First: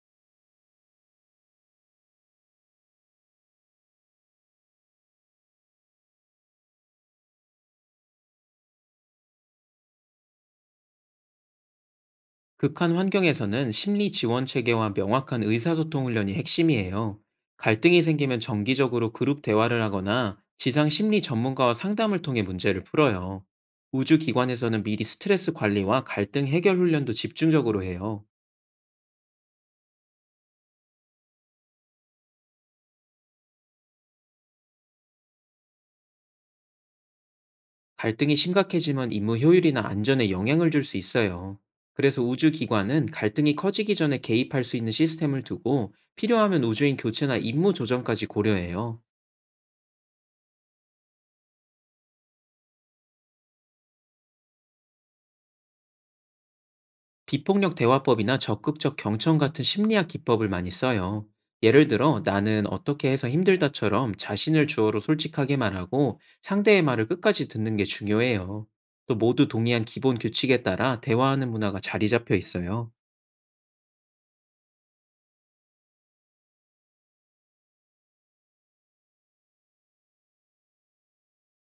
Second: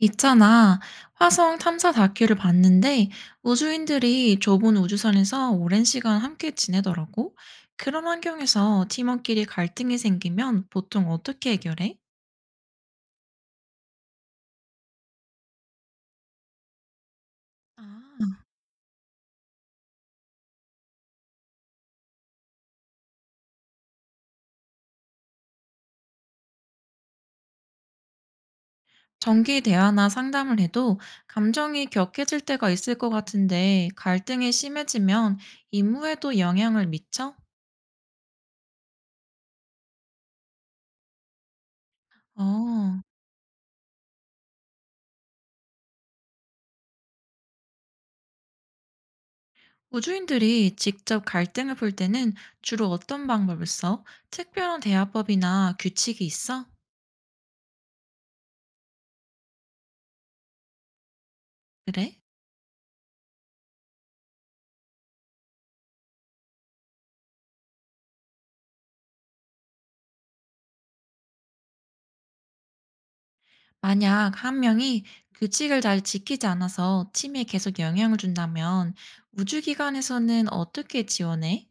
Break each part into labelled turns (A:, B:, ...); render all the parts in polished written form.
A: 있잖아. 화성 탐사 다큐를 봤는데 우주인들이 좁은 우주선에서 오랜 시간 함께 지내더라고. 그런 환경에서 팀원끼리 갈등이 생기면 보통 어떻게 해결해?
B: 극한 환경에서는 심리 지원 체계와 명확한 의사소통 훈련이 핵심이에요.
A: 아,
B: 갈등이 생기면 정기적으로 그룹 대화를 하거나 지상 심리 전문가와 상담을 통해 문제를 풀어요. 우주기관에서는 미리 스트레스 관리와 갈등 해결 훈련도 집중적으로 해요.
A: 정기 대화나 상담을 해도 감정이 격해질 때가 있을 것 같은데 갈등이 심해지면 임무에도 영향을 미쳐?
B: 갈등이 심각해지면 임무 효율이나 안전에 영향을 줄 수 있어요. 그래서
A: 어,
B: 우주기관은 갈등이 커지기 전에 개입할 수 있는 시스템을 두고, 필요하면 우주인 교체나 임무 조정까지 고려해요.
A: 우주인들이 직접 갈등을 풀 때는 주로 어떤 방법을 써? 특별한 대화법이나 규칙이 있어?
B: 비폭력 대화법이나 적극적 경청 같은 심리학 기법을 많이 써요. 예를
A: 그래?
B: 들어, 나는 어떻게 해서 힘들다처럼 자신을 주어로 솔직하게 말하고 상대의 말을 끝까지 듣는 게 중요해요. 또 모두 동의한 기본 규칙에 따라 대화하는 문화가 자리 잡혀 있어요.
A: 만약 한 명이 규칙을 잘 지키지 않아서 팀에 계속 영향을 준다면 우주기관에서는 어떻게 지원해?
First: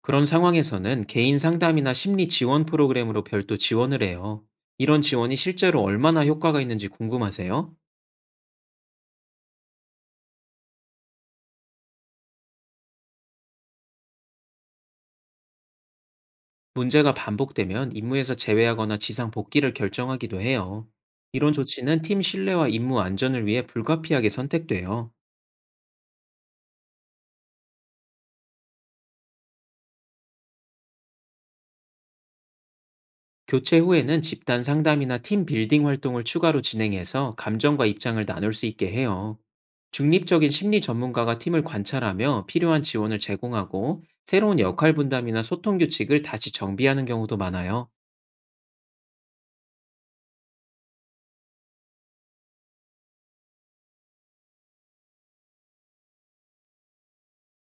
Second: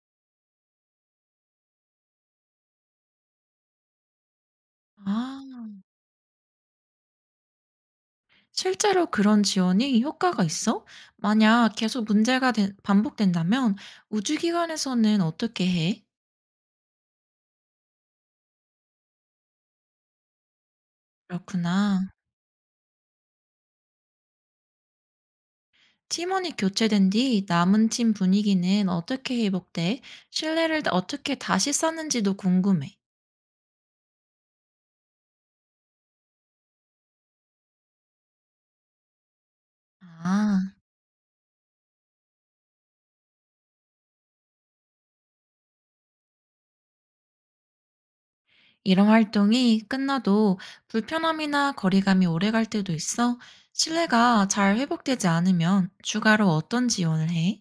B: 그런 상황에서는 개인 상담이나 심리 지원 프로그램으로 별도 지원을 해요. 이런 지원이
A: 아,
B: 실제로 얼마나 효과가 있는지 궁금하세요?
A: 실제로 그런 지원이 효과가 있어? 만약 계속 반복된다면 우주기관에서는 어떻게 해?
B: 문제가 반복되면 임무에서 제외하거나 지상 복귀를 결정하기도 해요. 이런 조치는
A: 그렇구나.
B: 팀 신뢰와 임무 안전을 위해 불가피하게 선택돼요.
A: 팀원이 교체된 뒤 남은 팀 분위기는 어떻게 회복돼? 신뢰를 어떻게 다시 쌓는지도 궁금해.
B: 교체 후에는 집단 상담이나 팀 빌딩 활동을 추가로 진행해서 감정과 입장을 나눌 수 있게 해요. 중립적인
A: 아.
B: 심리 전문가가 팀을 관찰하며 필요한 지원을 제공하고, 새로운 역할 분담이나 소통 규칙을 다시 정비하는 경우도 많아요.
A: 이런 활동이 끝나도 불편함이나 거리감이 오래 갈 때도 있어. 신뢰가 잘 회복되지 않으면 추가로 어떤 지원을 해?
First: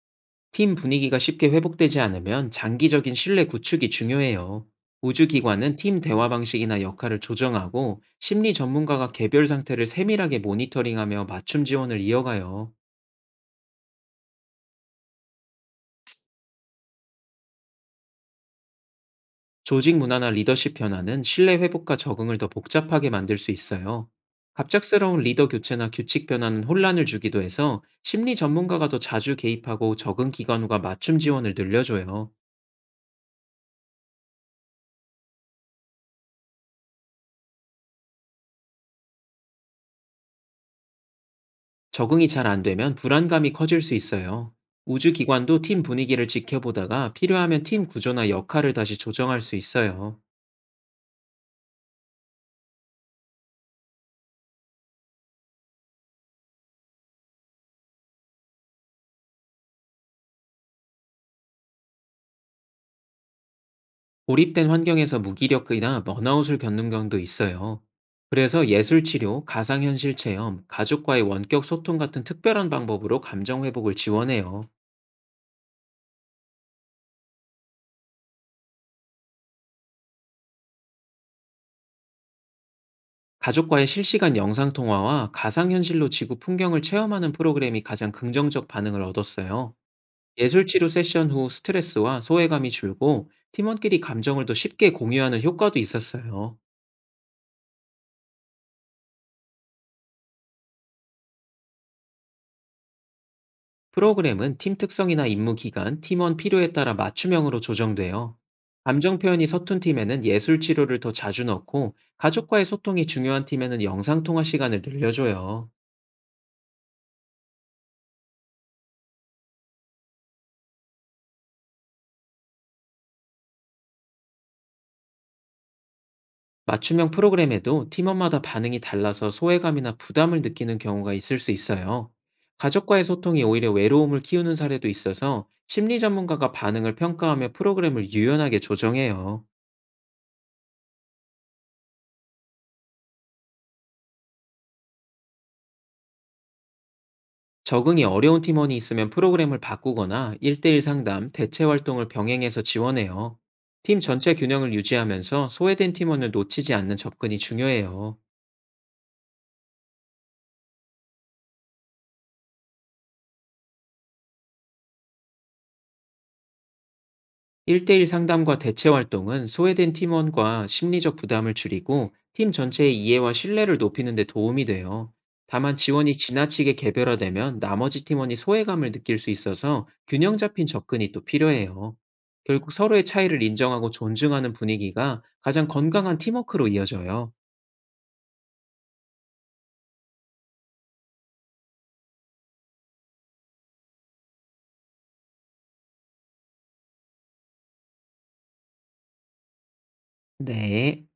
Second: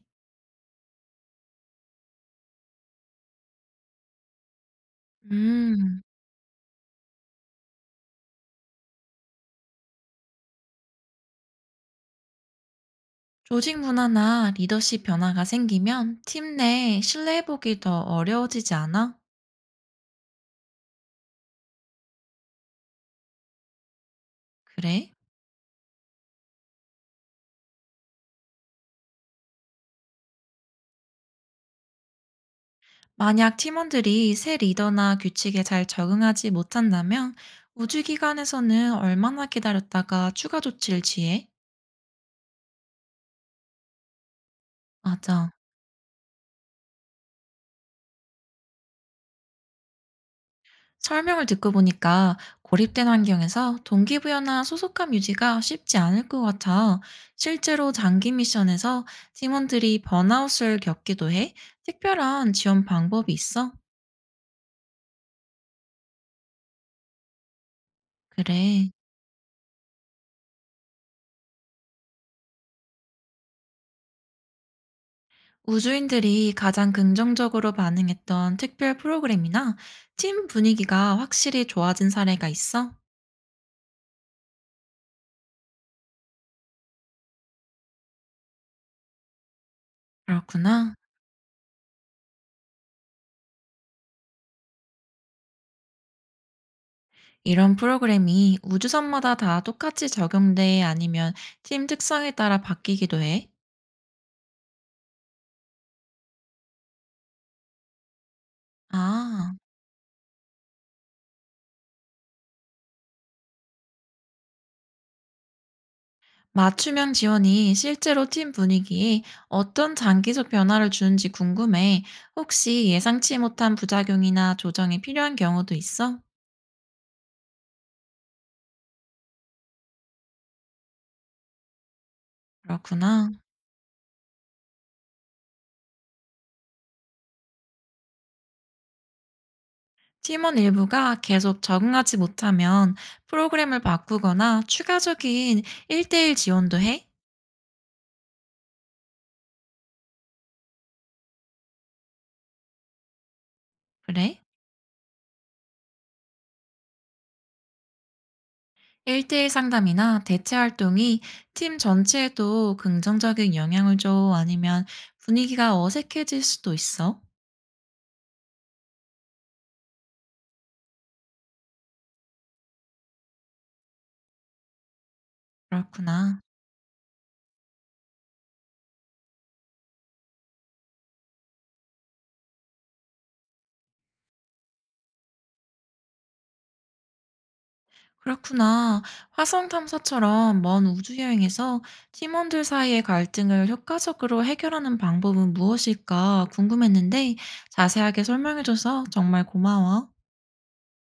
B: 팀 분위기가 쉽게 회복되지 않으면 장기적인 신뢰 구축이 중요해요. 우주기관은 팀
A: 음,
B: 대화 방식이나 역할을 조정하고, 심리 전문가가 개별 상태를 세밀하게 모니터링하며 맞춤 지원을 이어가요.
A: 조직 문화나 리더십 변화가 생기면 팀 내 신뢰 회복이 더 어려워지지 않아?
B: 조직 문화나 리더십 변화는 신뢰 회복과 적응을 더 복잡하게 만들 수 있어요.
A: 그래?
B: 갑작스러운 리더 교체나 규칙 변화는 혼란을 주기도 해서, 심리 전문가가 더 자주 개입하고 적응 기관과 맞춤 지원을 늘려줘요.
A: 만약 팀원들이 새 리더나 규칙에 잘 적응하지 못한다면 우주기관에서는 얼마나 기다렸다가 추가 조치를 취해?
B: 적응이 잘 안 되면 불안감이 커질 수 있어요.
A: 맞아.
B: 우주기관도 팀 분위기를 지켜보다가 필요하면 팀 구조나 역할을 다시 조정할 수 있어요.
A: 설명을 듣고 보니까 고립된 환경에서 동기부여나 소속감 유지가 쉽지 않을 것 같아. 실제로 장기 미션에서 팀원들이 번아웃을 겪기도 해. 특별한 지원 방법이 있어?
B: 고립된 환경에서 무기력이나 머나웃을 겪는 경우도 있어요. 그래서
A: 그래.
B: 예술치료, 가상현실 체험, 가족과의 원격 소통 같은 특별한 방법으로 감정회복을 지원해요.
A: 우주인들이 가장 긍정적으로 반응했던 특별 프로그램이나 팀 분위기가 확실히 좋아진 사례가 있어?
B: 가족과의 실시간 영상통화와 가상현실로 지구 풍경을 체험하는 프로그램이 가장 긍정적 반응을 얻었어요. 예술 치료
A: 그렇구나.
B: 세션 후 스트레스와 소외감이 줄고 팀원끼리 감정을 더 쉽게 공유하는 효과도 있었어요.
A: 이런 프로그램이 우주선마다 다 똑같이 적용돼 아니면 팀 특성에 따라 바뀌기도 해?
B: 프로그램은 팀 특성이나 임무 기간, 팀원 필요에 따라 맞춤형으로 조정돼요. 감정 표현이
A: 아.
B: 서툰 팀에는 예술 치료를 더 자주 넣고, 가족과의 소통이 중요한 팀에는 영상 통화 시간을 늘려줘요.
A: 맞춤형 지원이 실제로 팀 분위기에 어떤 장기적 변화를 주는지 궁금해. 혹시 예상치 못한 부작용이나 조정이 필요한 경우도 있어?
B: 맞춤형 프로그램에도 팀원마다 반응이 달라서 소외감이나 부담을 느끼는 경우가 있을 수 있어요. 가족과의
A: 그렇구나.
B: 소통이 오히려 외로움을 키우는 사례도 있어서, 심리 전문가가 반응을 평가하며 프로그램을 유연하게 조정해요.
A: 팀원 일부가 계속 적응하지 못하면 프로그램을 바꾸거나 추가적인 1대1 지원도 해?
B: 적응이 어려운 팀원이 있으면 프로그램을 바꾸거나 1대1 상담, 대체 활동을 병행해서 지원해요. 팀 전체
A: 그래?
B: 균형을 유지하면서 소외된 팀원을 놓치지 않는 접근이 중요해요.
A: 1대1 상담이나 대체 활동이 팀 전체에도 긍정적인 영향을 줘? 아니면 분위기가 어색해질 수도 있어?
B: 1대1 상담과 대체 활동은 소외된 팀원과 심리적 부담을 줄이고 팀 전체의 이해와 신뢰를 높이는 데 도움이 돼요. 다만 지원이
A: 그렇구나.
B: 지나치게 개별화되면 나머지 팀원이 소외감을 느낄 수 있어서 균형 잡힌 접근이 또 필요해요. 결국 서로의 차이를 인정하고 존중하는 분위기가 가장 건강한 팀워크로 이어져요.
A: 그렇구나. 화성 탐사처럼 먼 우주 여행에서 팀원들 사이의 갈등을 효과적으로 해결하는 방법은 무엇일까 궁금했는데 자세하게 설명해줘서 정말 고마워.
B: 네.